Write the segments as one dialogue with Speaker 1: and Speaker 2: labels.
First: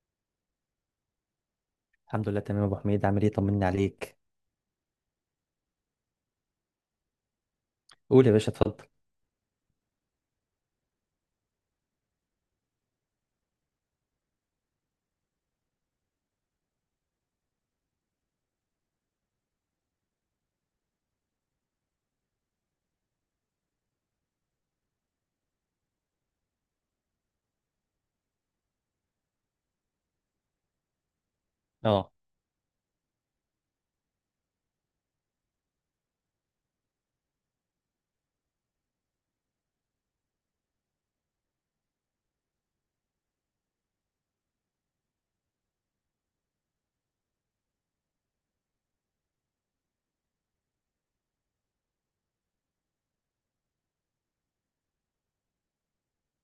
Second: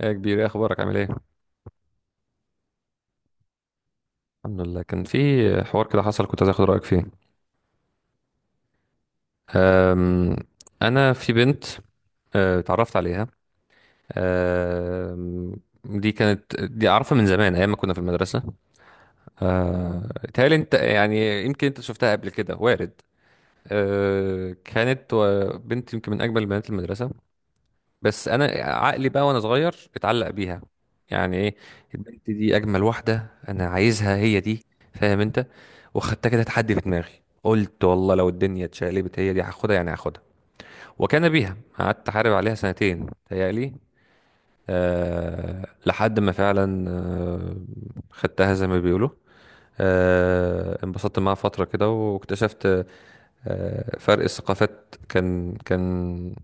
Speaker 1: ايه يا كبير، ايه اخبارك؟ عامل ايه؟
Speaker 2: الحمد لله تمام يا ابو حميد، عامل ايه؟ طمني عليك.
Speaker 1: الحمد لله. كان في حوار كده حصل، كنت عايز اخد رايك فيه.
Speaker 2: قول يا باشا، اتفضل.
Speaker 1: أم، انا في بنت. اتعرفت عليها. أم، دي اعرفها من زمان، ايام ما كنا في المدرسه. أه، تهيألي انت، يعني يمكن انت شفتها قبل كده، وارد. كانت بنت يمكن من اجمل بنات المدرسه. بس انا عقلي بقى وانا صغير اتعلق بيها. يعني ايه؟
Speaker 2: اه،
Speaker 1: البنت دي اجمل واحده، انا عايزها، هي دي، فاهم انت؟ وخدتها كده تحدي في دماغي، قلت والله لو الدنيا اتشقلبت هي دي هاخدها، يعني هاخدها. وكان بيها، قعدت احارب عليها سنتين تهيألي. أه، لحد ما فعلا، أه، خدتها زي ما بيقولوا. أه، انبسطت معاها فترة كده، واكتشفت، أه، فرق الثقافات كان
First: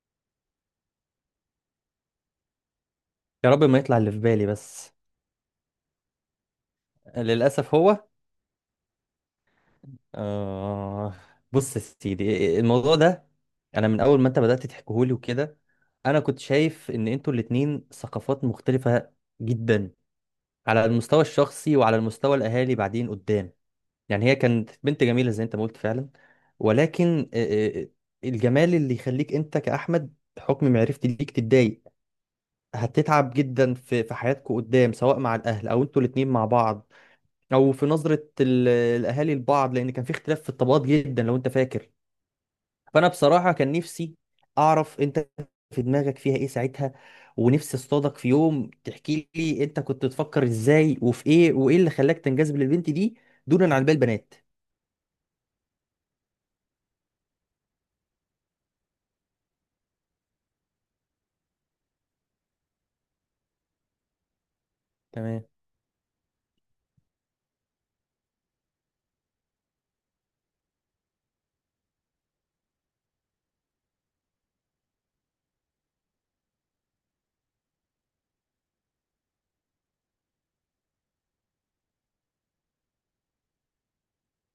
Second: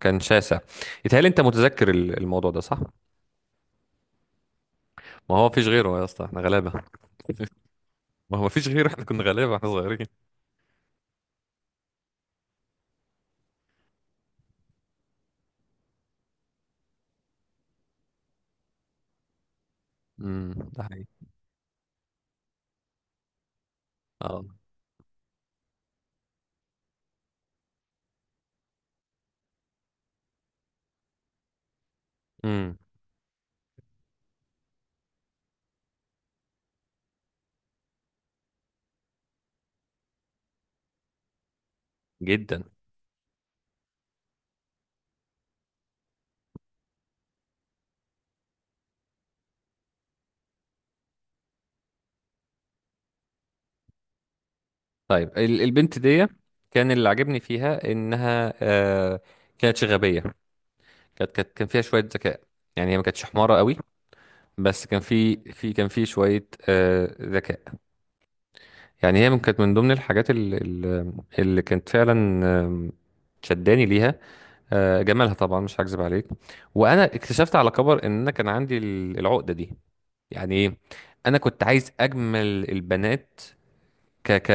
Speaker 1: كان شاسع. يتهيألي انت متذكر الموضوع ده صح؟
Speaker 2: يا رب ما يطلع اللي في بالي بس.
Speaker 1: ما هو مفيش غيره يا اسطى، احنا غلابه.
Speaker 2: للاسف هو.
Speaker 1: ما هو مفيش غيره، احنا كنا غلابه، احنا صغيرين.
Speaker 2: آه بص يا سيدي، إيه، إيه، الموضوع ده، انا من اول ما انت بدات تحكيهولي وكده انا كنت شايف ان انتوا الاتنين ثقافات مختلفه جدا،
Speaker 1: امم، ده
Speaker 2: على
Speaker 1: حقيقي.
Speaker 2: المستوى الشخصي وعلى المستوى الاهالي بعدين قدام. يعني هي
Speaker 1: اه.
Speaker 2: كانت بنت جميله زي انت ما قلت فعلا، ولكن آه، آه، الجمال اللي يخليك انت كاحمد حكم معرفتي ليك تتضايق.
Speaker 1: امم.
Speaker 2: هتتعب جدا في حياتكم قدام، سواء مع الاهل او انتوا الاتنين مع بعض، او في نظرة الاهالي لبعض، لان كان في اختلاف في الطبقات جدا لو انت فاكر.
Speaker 1: جدا.
Speaker 2: فانا بصراحة كان نفسي اعرف انت في دماغك فيها ايه ساعتها، ونفسي اصطادك في يوم تحكي لي انت كنت بتفكر ازاي وفي ايه، وايه اللي خلاك تنجذب للبنت دي دونا عن باقي البنات.
Speaker 1: طيب، البنت دي كان اللي عجبني فيها انها، آه، كانت غبيه. كانت كان فيها شويه ذكاء، يعني هي ما كانتش حماره قوي، بس كان في
Speaker 2: تمام.
Speaker 1: في كان في شويه آه ذكاء. يعني هي كانت من ضمن الحاجات اللي، اللي كانت فعلا، آم، شداني ليها. جمالها طبعا مش هكذب عليك. وانا اكتشفت على كبر ان انا كان عندي العقده دي. يعني ايه؟ انا كنت عايز اجمل البنات. ك ك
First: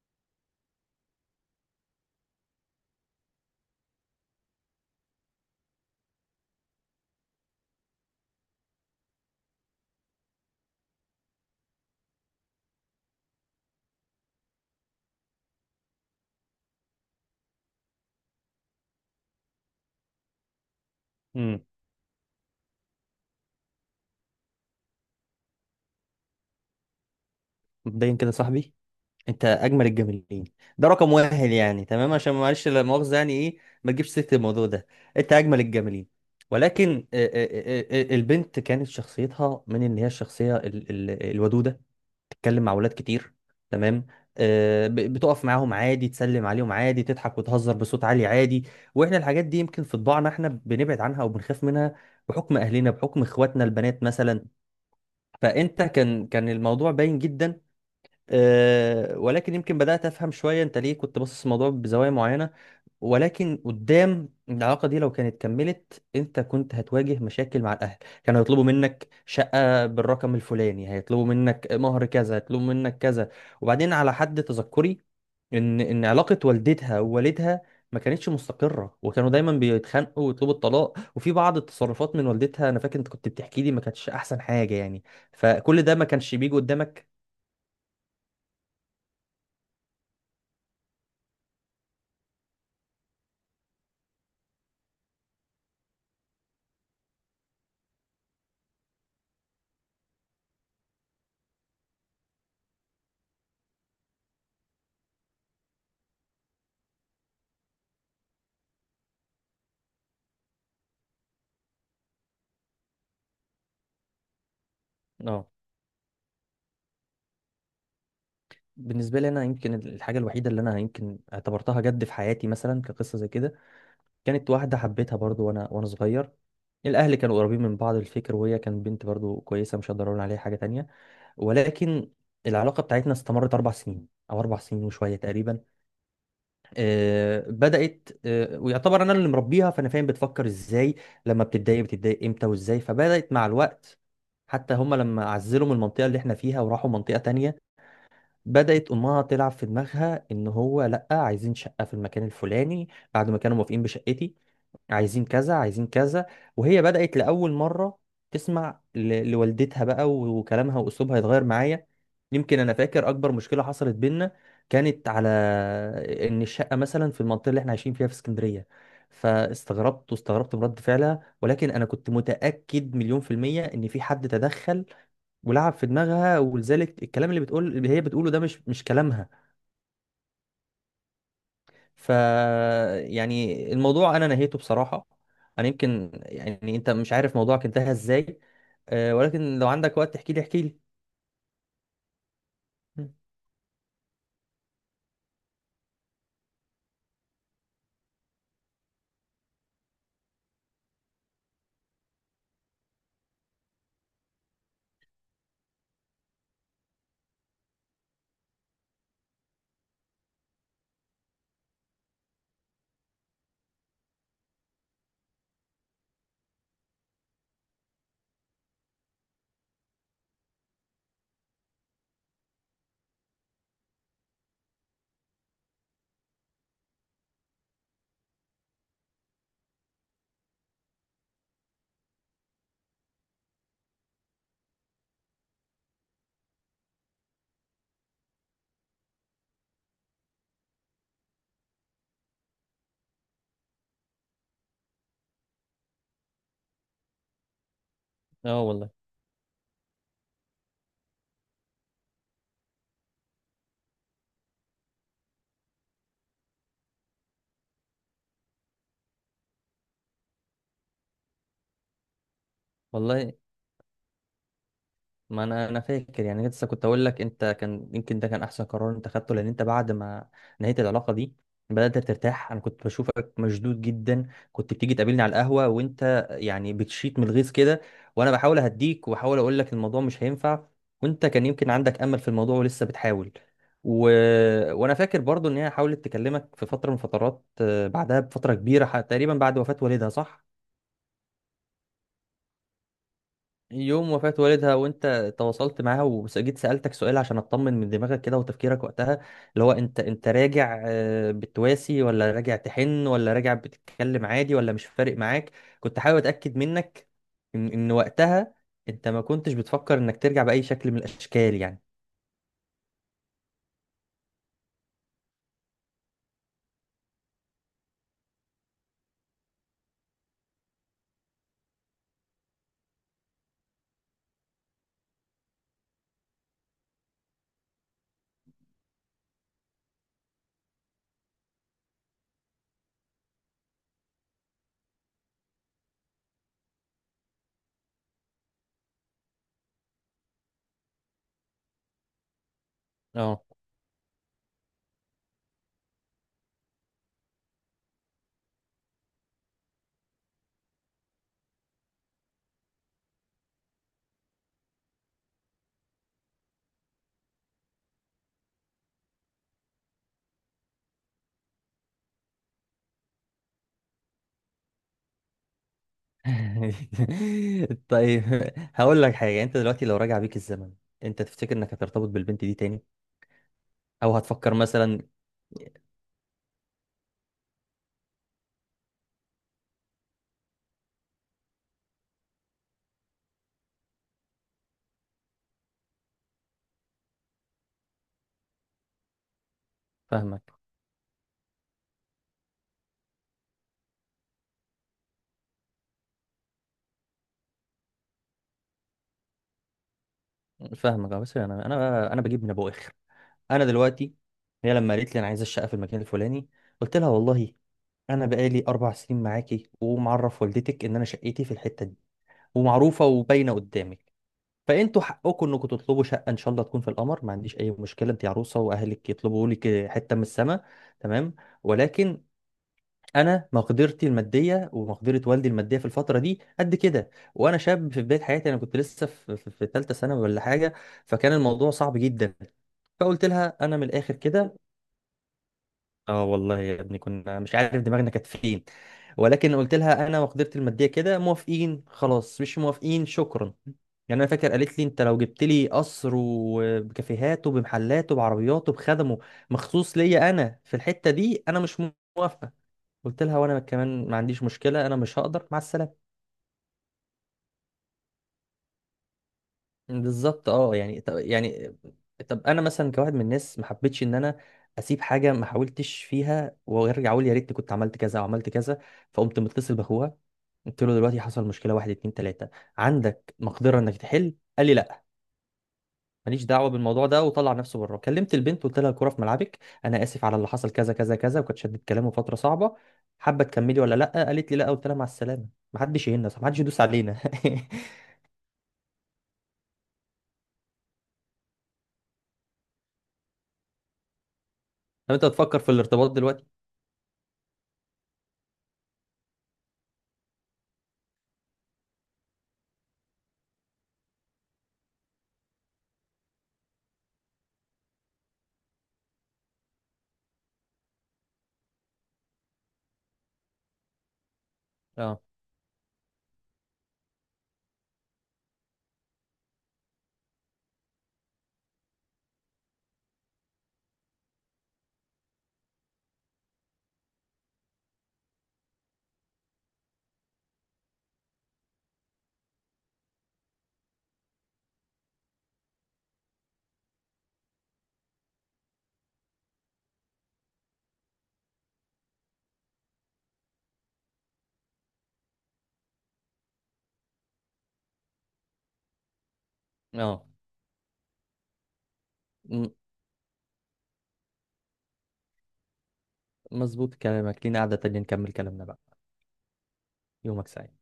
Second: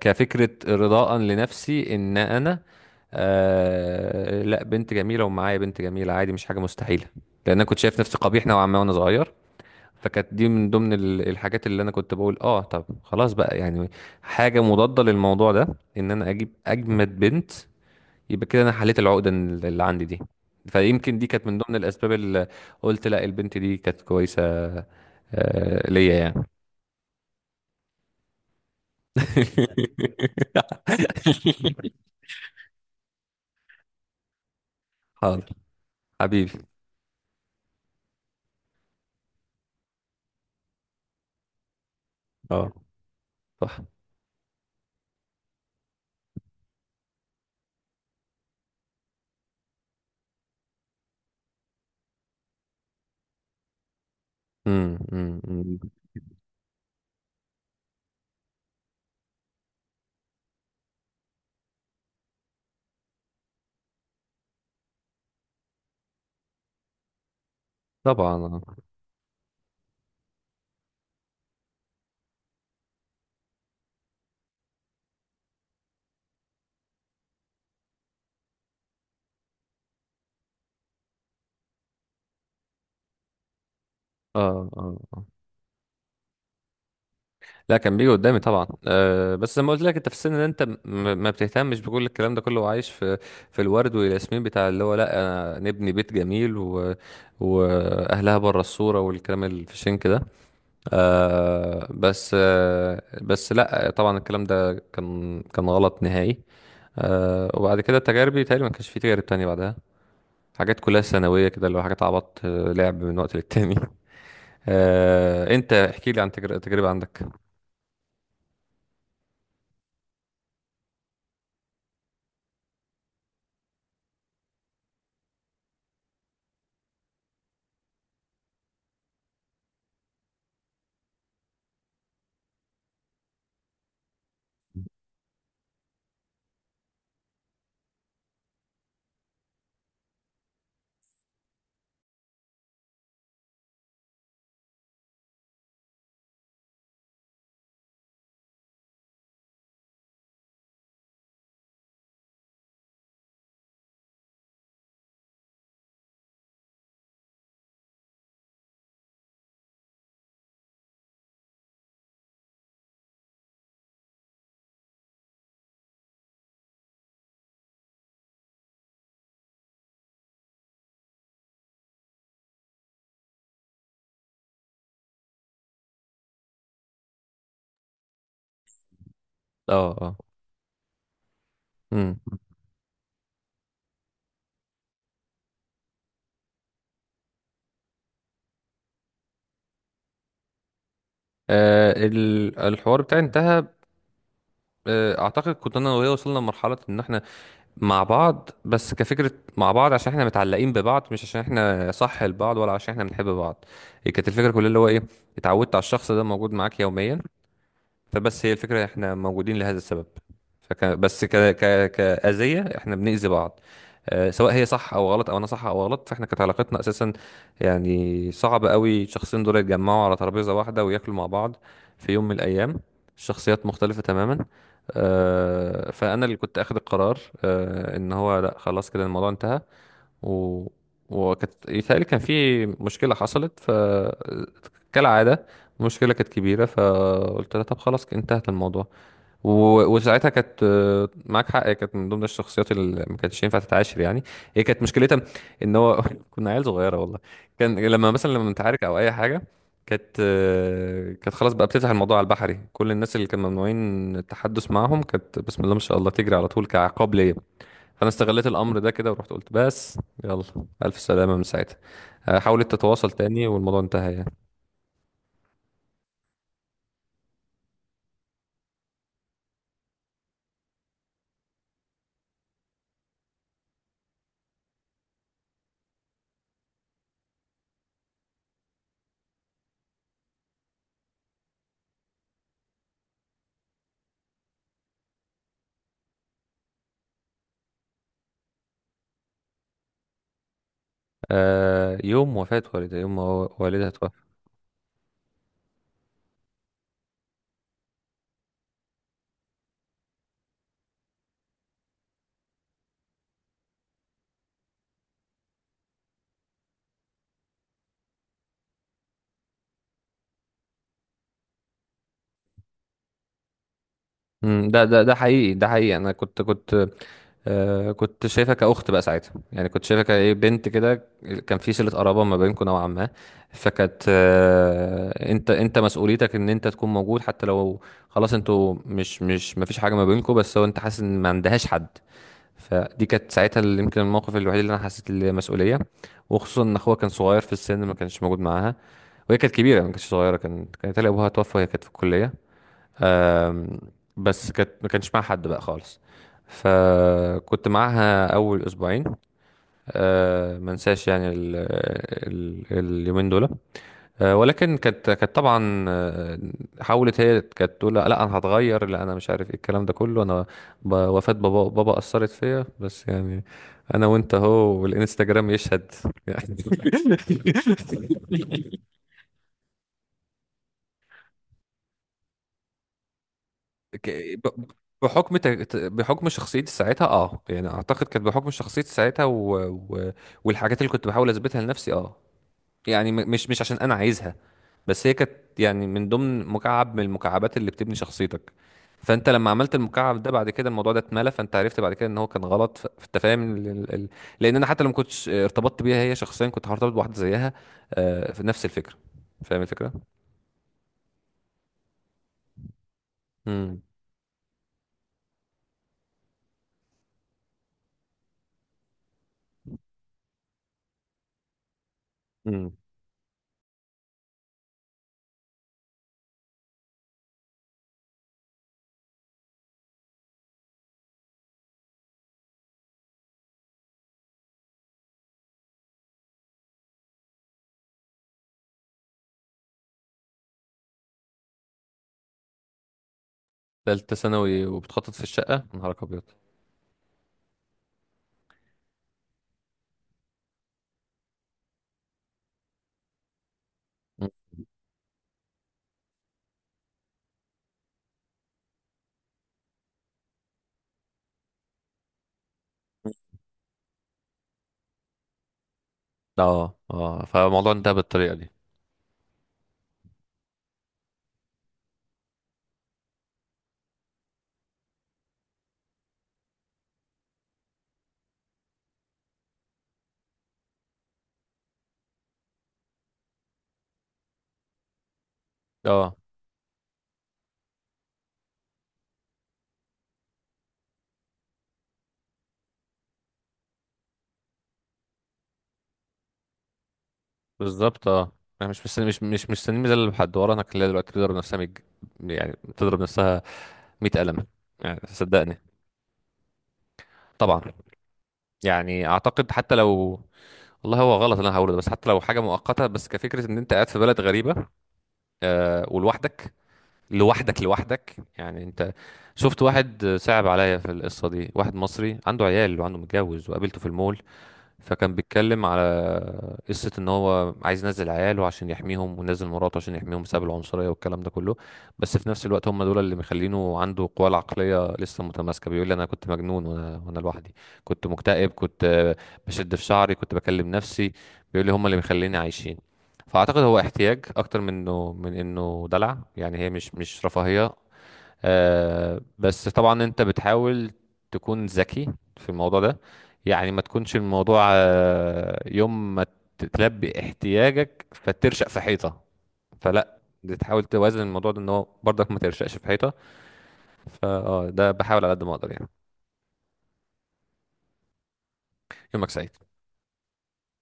Speaker 1: كفكره رضاء لنفسي، ان انا، آه، لا بنت جميله ومعايا بنت جميله عادي، مش حاجه مستحيله. لان انا كنت شايف نفسي قبيح نوعا ما وانا صغير. فكانت دي من ضمن الحاجات اللي انا كنت بقول اه طب خلاص بقى، يعني حاجه مضاده للموضوع ده، ان انا اجيب اجمد بنت، يبقى كده انا حليت العقده اللي عندي دي. فيمكن دي كانت من
Speaker 2: امم.
Speaker 1: ضمن الاسباب اللي، قلت لا البنت دي كانت كويسه، ليا يعني.
Speaker 2: مبدئيا كده يا صاحبي، انت اجمل الجميلين، ده رقم واحد يعني، تمام؟ عشان معلش، لا مؤاخذه، يعني ايه، ما تجيبش سيره الموضوع ده، انت
Speaker 1: حاضر.
Speaker 2: اجمل الجميلين.
Speaker 1: حبيبي.
Speaker 2: ولكن البنت كانت شخصيتها من ان هي الشخصيه الودوده، تتكلم
Speaker 1: اه،
Speaker 2: مع ولاد كتير.
Speaker 1: صح.
Speaker 2: تمام. بتقف معاهم عادي، تسلم عليهم عادي، تضحك وتهزر بصوت عالي عادي. واحنا الحاجات دي يمكن في طباعنا، احنا بنبعد عنها او بنخاف منها، بحكم اهلنا، بحكم اخواتنا البنات مثلا.
Speaker 1: أمم، أمم، أمم.
Speaker 2: فانت كان الموضوع باين جدا. أه، ولكن يمكن بدأت أفهم شوية أنت ليه كنت باصص الموضوع بزوايا معينة. ولكن قدام العلاقة دي لو كانت كملت أنت كنت هتواجه مشاكل مع الأهل.
Speaker 1: طبعا
Speaker 2: كانوا
Speaker 1: اه.
Speaker 2: هيطلبوا منك شقة بالرقم الفلاني، هيطلبوا منك مهر كذا، هيطلبوا منك كذا. وبعدين على حد تذكري، إن علاقة والدتها ووالدها ما كانتش مستقرة، وكانوا دايما بيتخانقوا ويطلبوا الطلاق، وفي بعض التصرفات من والدتها أنا فاكر أنت كنت بتحكي لي ما كانتش
Speaker 1: اه.
Speaker 2: أحسن حاجة
Speaker 1: آه،
Speaker 2: يعني.
Speaker 1: آه.
Speaker 2: فكل ده ما كانش بيجي قدامك.
Speaker 1: لا، كان بيجي قدامي طبعا، آه، بس زي ما قلت لك، انت في السن ده انت ما بتهتمش بكل الكلام ده كله، وعايش في، في الورد والياسمين بتاع اللي هو لا، أنا نبني بيت جميل و... واهلها بره الصوره، والكلام الفشنك ده. آه بس آه بس، لا، طبعا الكلام ده كان غلط نهائي. آه، وبعد كده تجاربي تقريبا ما كانش في تجارب تانية بعدها. حاجات كلها ثانوية كده، اللي هو حاجات عبط، آه، لعب من وقت للتاني.
Speaker 2: اه.
Speaker 1: آه، انت احكي لي عن تجربة عندك.
Speaker 2: بالنسبه لي انا، يمكن الحاجه الوحيده اللي انا يمكن اعتبرتها جد في حياتي مثلا كقصه زي كده، كانت واحده حبيتها برضو وانا صغير. الاهل كانوا قريبين من بعض الفكر، وهي كانت بنت برضو كويسه، مش هقدر اقول عليها حاجه تانية. ولكن العلاقه بتاعتنا استمرت 4 سنين او 4 سنين وشويه تقريبا. بدات، ويعتبر انا اللي مربيها، فانا فاهم بتفكر ازاي، لما بتتضايق بتتضايق امتى وازاي. فبدات مع الوقت حتى هم لما عزلوا من المنطقه اللي احنا فيها وراحوا منطقه تانية، بدأت أمها تلعب في دماغها إن هو لأ، عايزين شقة في المكان الفلاني بعد ما كانوا موافقين بشقتي. عايزين كذا، عايزين كذا. وهي بدأت لأول مرة تسمع لوالدتها بقى، وكلامها وأسلوبها يتغير معايا. يمكن أنا فاكر أكبر مشكلة حصلت بينا كانت على إن الشقة مثلا في المنطقة اللي إحنا عايشين فيها في اسكندرية. فاستغربت، واستغربت من رد فعلها، ولكن أنا كنت متأكد مليون في المية إن في حد تدخل ولعب في دماغها، ولذلك الكلام اللي بتقول اللي هي بتقوله ده مش كلامها.
Speaker 1: اه. اه.
Speaker 2: ف،
Speaker 1: امم.
Speaker 2: يعني الموضوع انا نهيته بصراحة. انا يمكن يعني، انت مش عارف موضوعك انتهى ازاي، أه، ولكن لو عندك وقت تحكي لي احكي لي.
Speaker 1: آه، الحوار بتاعي انتهى. آه، اعتقد كنت انا وهي وصلنا لمرحلة ان احنا مع بعض بس كفكرة، مع بعض عشان احنا متعلقين ببعض، مش عشان احنا صح لبعض، ولا عشان احنا بنحب بعض. هي كانت الفكرة كلها اللي هو ايه، اتعودت على الشخص ده موجود معاك يوميا، فبس هي الفكرة احنا موجودين لهذا السبب. فك... بس ك... ك... كأذية احنا بنأذي بعض. آه، سواء هي صح او غلط، او انا صح او غلط، فاحنا كانت علاقتنا اساسا، يعني صعب قوي الشخصين دول يتجمعوا على ترابيزة واحدة وياكلوا مع بعض في يوم من الايام. الشخصيات مختلفة تماما. آه، فانا اللي كنت اخد القرار، آه، ان هو لا خلاص كده الموضوع انتهى. و... وكانت يتهيألي كان في مشكلة حصلت، ف كالعادة المشكلة كانت كبيرة، فقلت لها طب خلاص انتهت الموضوع. و... وساعتها كانت، آه، معاك حق، هي كانت من ضمن الشخصيات اللي ما كانتش ينفع تتعاشر يعني. هي كانت مشكلتها ان هو كنا عيال صغيرة والله. كان لما مثلا لما
Speaker 2: اه
Speaker 1: نتعارك
Speaker 2: والله.
Speaker 1: او اي حاجة، كانت، آه، كانت خلاص بقى بتفتح الموضوع على البحري، كل الناس اللي كانوا ممنوعين التحدث معاهم كانت بسم الله ما شاء الله تجري على طول كعقاب ليا. فانا استغليت الامر ده كده ورحت قلت بس يلا، الف سلامه. من ساعتها، آه، حاولت تتواصل
Speaker 2: والله،
Speaker 1: تاني والموضوع انتهى يعني.
Speaker 2: ما انا، انا فاكر يعني لسه كنت اقول لك انت كان يمكن ده كان احسن قرار انت خدته، لان انت بعد ما نهيت العلاقه دي بدات ترتاح. انا كنت بشوفك مشدود جدا، كنت بتيجي تقابلني على القهوه وانت يعني بتشيط من الغيظ كده، وانا بحاول اهديك وبحاول اقول لك الموضوع مش هينفع، وانت كان يمكن عندك امل في الموضوع ولسه بتحاول. و... وانا فاكر برضو ان هي حاولت تكلمك في فتره من فترات، بعدها بفتره كبيره، تقريبا بعد وفاه والدها، صح؟
Speaker 1: آه، يوم وفاه والدها، يوم ما والدها توفى.
Speaker 2: يوم وفاة والدها وانت تواصلت معاها، وجيت سألتك سؤال عشان اطمن من دماغك كده وتفكيرك وقتها. اللي هو انت راجع، بتواسي، ولا راجع تحن، ولا راجع بتتكلم عادي، ولا مش فارق معاك. كنت حابب اتأكد منك ان وقتها انت ما كنتش بتفكر انك ترجع بأي شكل من الاشكال يعني.
Speaker 1: ده حقيقي، ده حقيقي، انا كنت، آه، كنت شايفها كاخت بقى ساعتها، يعني كنت شايفها كايه، بنت كده، كان في صله قرابه ما بينكم نوعا ما. فكانت، آه، انت مسؤوليتك ان انت تكون موجود، حتى لو خلاص انتوا مش ما فيش حاجه ما بينكم، بس هو انت حاسس ان ما عندهاش حد. فدي كانت ساعتها اللي يمكن الموقف الوحيد اللي انا حسيت المسؤوليه، وخصوصا ان اخوها كان صغير في السن، ما كانش موجود معاها. وهي كانت كبيره، ما كانتش صغيره، كان كانت هي ابوها توفى وهي كانت في الكليه.
Speaker 2: اه.
Speaker 1: أم، بس كانت، ما كانش معاها حد بقى خالص. فكنت معاها اول اسبوعين، أه، ما انساش يعني ال... ال... اليومين دول. آه، ولكن كانت طبعا، آه، حاولت، هي كانت تقول لا لا انا هتغير، لا انا مش عارف ايه الكلام ده كله، انا وفاة بابا، بابا اثرت فيا، بس يعني انا وانت اهو والانستجرام يشهد يعني.
Speaker 2: طيب، هقول لك حاجة. انت دلوقتي لو راجع بيك الزمن، انت تفتكر انك هترتبط بالبنت دي تاني؟ او
Speaker 1: ك-
Speaker 2: هتفكر
Speaker 1: ب-
Speaker 2: مثلا؟
Speaker 1: بحكم بحكم شخصيتي ساعتها، اه، يعني اعتقد كانت بحكم شخصيتي ساعتها و... و... والحاجات اللي كنت بحاول اثبتها لنفسي، اه يعني، مش عشان انا عايزها، بس هي كانت يعني من ضمن مكعب من المكعبات اللي بتبني شخصيتك. فانت لما عملت المكعب ده بعد
Speaker 2: فاهمك.
Speaker 1: كده الموضوع ده اتملى، فانت عرفت بعد كده ان هو كان غلط، فانت فاهم لان انا حتى لو ما كنتش ارتبطت بيها هي شخصيا كنت هرتبط بواحده زيها، آه، في نفس الفكره. فاهم الفكره.
Speaker 2: فاهمك، اه. بس انا بجيب من ابو اخر. انا
Speaker 1: امم.
Speaker 2: دلوقتي، هي لما قالت لي انا عايزه الشقه في المكان الفلاني، قلت لها والله انا بقالي 4 سنين معاكي، ومعرف والدتك ان انا شقتي في الحته دي،
Speaker 1: امم.
Speaker 2: ومعروفه وباينه قدامك. فانتوا حقكم انكم تطلبوا شقه ان شاء الله تكون في القمر، ما عنديش اي مشكله، انت عروسه واهلك يطلبوا لك حته من السماء، تمام. ولكن انا مقدرتي الماديه ومقدره والدي الماديه في الفتره دي قد كده، وانا شاب في بدايه حياتي، انا كنت لسه في ثالثه ثانوي ولا حاجه، فكان الموضوع صعب جدا. فقلت لها انا من الاخر
Speaker 1: ثالثه
Speaker 2: كده،
Speaker 1: ثانوي وبتخطط في الشقه، يا نهارك ابيض!
Speaker 2: اه والله يا ابني كنا مش عارف دماغنا كانت فين، ولكن قلت لها انا وقدرتي الماديه كده، موافقين خلاص، مش موافقين شكرا. يعني انا
Speaker 1: مم.
Speaker 2: فاكر قالت لي انت لو جبت لي قصر وبكافيهاته بمحلاته بعربياته بخدمه مخصوص ليا انا في الحته دي، انا مش موافقه. قلت لها وانا كمان ما عنديش مشكله، انا مش هقدر، مع السلامه.
Speaker 1: اه. اه، فالموضوع انتهى بالطريقه دي.
Speaker 2: بالظبط، اه يعني. طب يعني، طب انا مثلا كواحد من الناس ما حبيتش ان انا اسيب حاجه ما حاولتش فيها وارجع اقول يا ريت كنت عملت كذا او عملت كذا. فقمت متصل باخوها، قلت له دلوقتي حصل مشكله، واحد اتنين تلاته، عندك مقدره انك تحل؟ قال لي لا،
Speaker 1: اه،
Speaker 2: ماليش دعوه بالموضوع ده، وطلع نفسه بره. كلمت البنت قلت لها الكوره في ملعبك، انا اسف على اللي حصل كذا كذا كذا، وكانت شدت كلامه فتره صعبه، حابه تكملي ولا لا؟ قالت لي لا. قلت لها مع السلامه. محدش يهنا، محدش يدوس علينا.
Speaker 1: بالظبط اه. انا مش مستني، مش مستني ميزة لحد ورا. انا كلها دلوقتي بتضرب نفسها يعني بتضرب نفسها 100 قلم يعني،
Speaker 2: لو انت بتفكر
Speaker 1: صدقني.
Speaker 2: في الارتباط دلوقتي؟
Speaker 1: طبعا. يعني اعتقد حتى لو، والله هو غلط اللي انا هقوله ده، بس حتى لو حاجه مؤقته بس كفكره، ان انت قاعد في بلد غريبه، آه، ولوحدك. لوحدك يعني انت، شفت واحد صعب عليا في القصه دي، واحد مصري عنده عيال وعنده متجوز، وقابلته في المول، فكان
Speaker 2: اه.
Speaker 1: بيتكلم على قصة ان هو عايز ينزل عياله عشان يحميهم، ونزل مراته عشان يحميهم، بسبب العنصرية والكلام ده كله. بس في نفس الوقت هم دول اللي مخلينه عنده القوة العقلية لسه متماسكة. بيقول لي انا كنت مجنون، وانا لوحدي، كنت مكتئب، كنت، آه، بشد في شعري، كنت بكلم نفسي. بيقول لي هم اللي مخليني عايشين. فاعتقد هو احتياج اكتر من انه، من انه دلع، يعني هي مش رفاهية. آه، بس طبعا انت بتحاول تكون ذكي في الموضوع ده، يعني ما تكونش الموضوع، آه، يوم ما تتلبي احتياجك فترشق في حيطة، فلا
Speaker 2: اه،
Speaker 1: بتحاول توازن الموضوع ده، ان هو برضك ما ترشقش في حيطة، فاه ده بحاول على قد ما اقدر يعني.
Speaker 2: مظبوط كلامك، لينا قعدة تانية نكمل كلامنا بقى.
Speaker 1: يومك سعيد.
Speaker 2: يومك سعيد.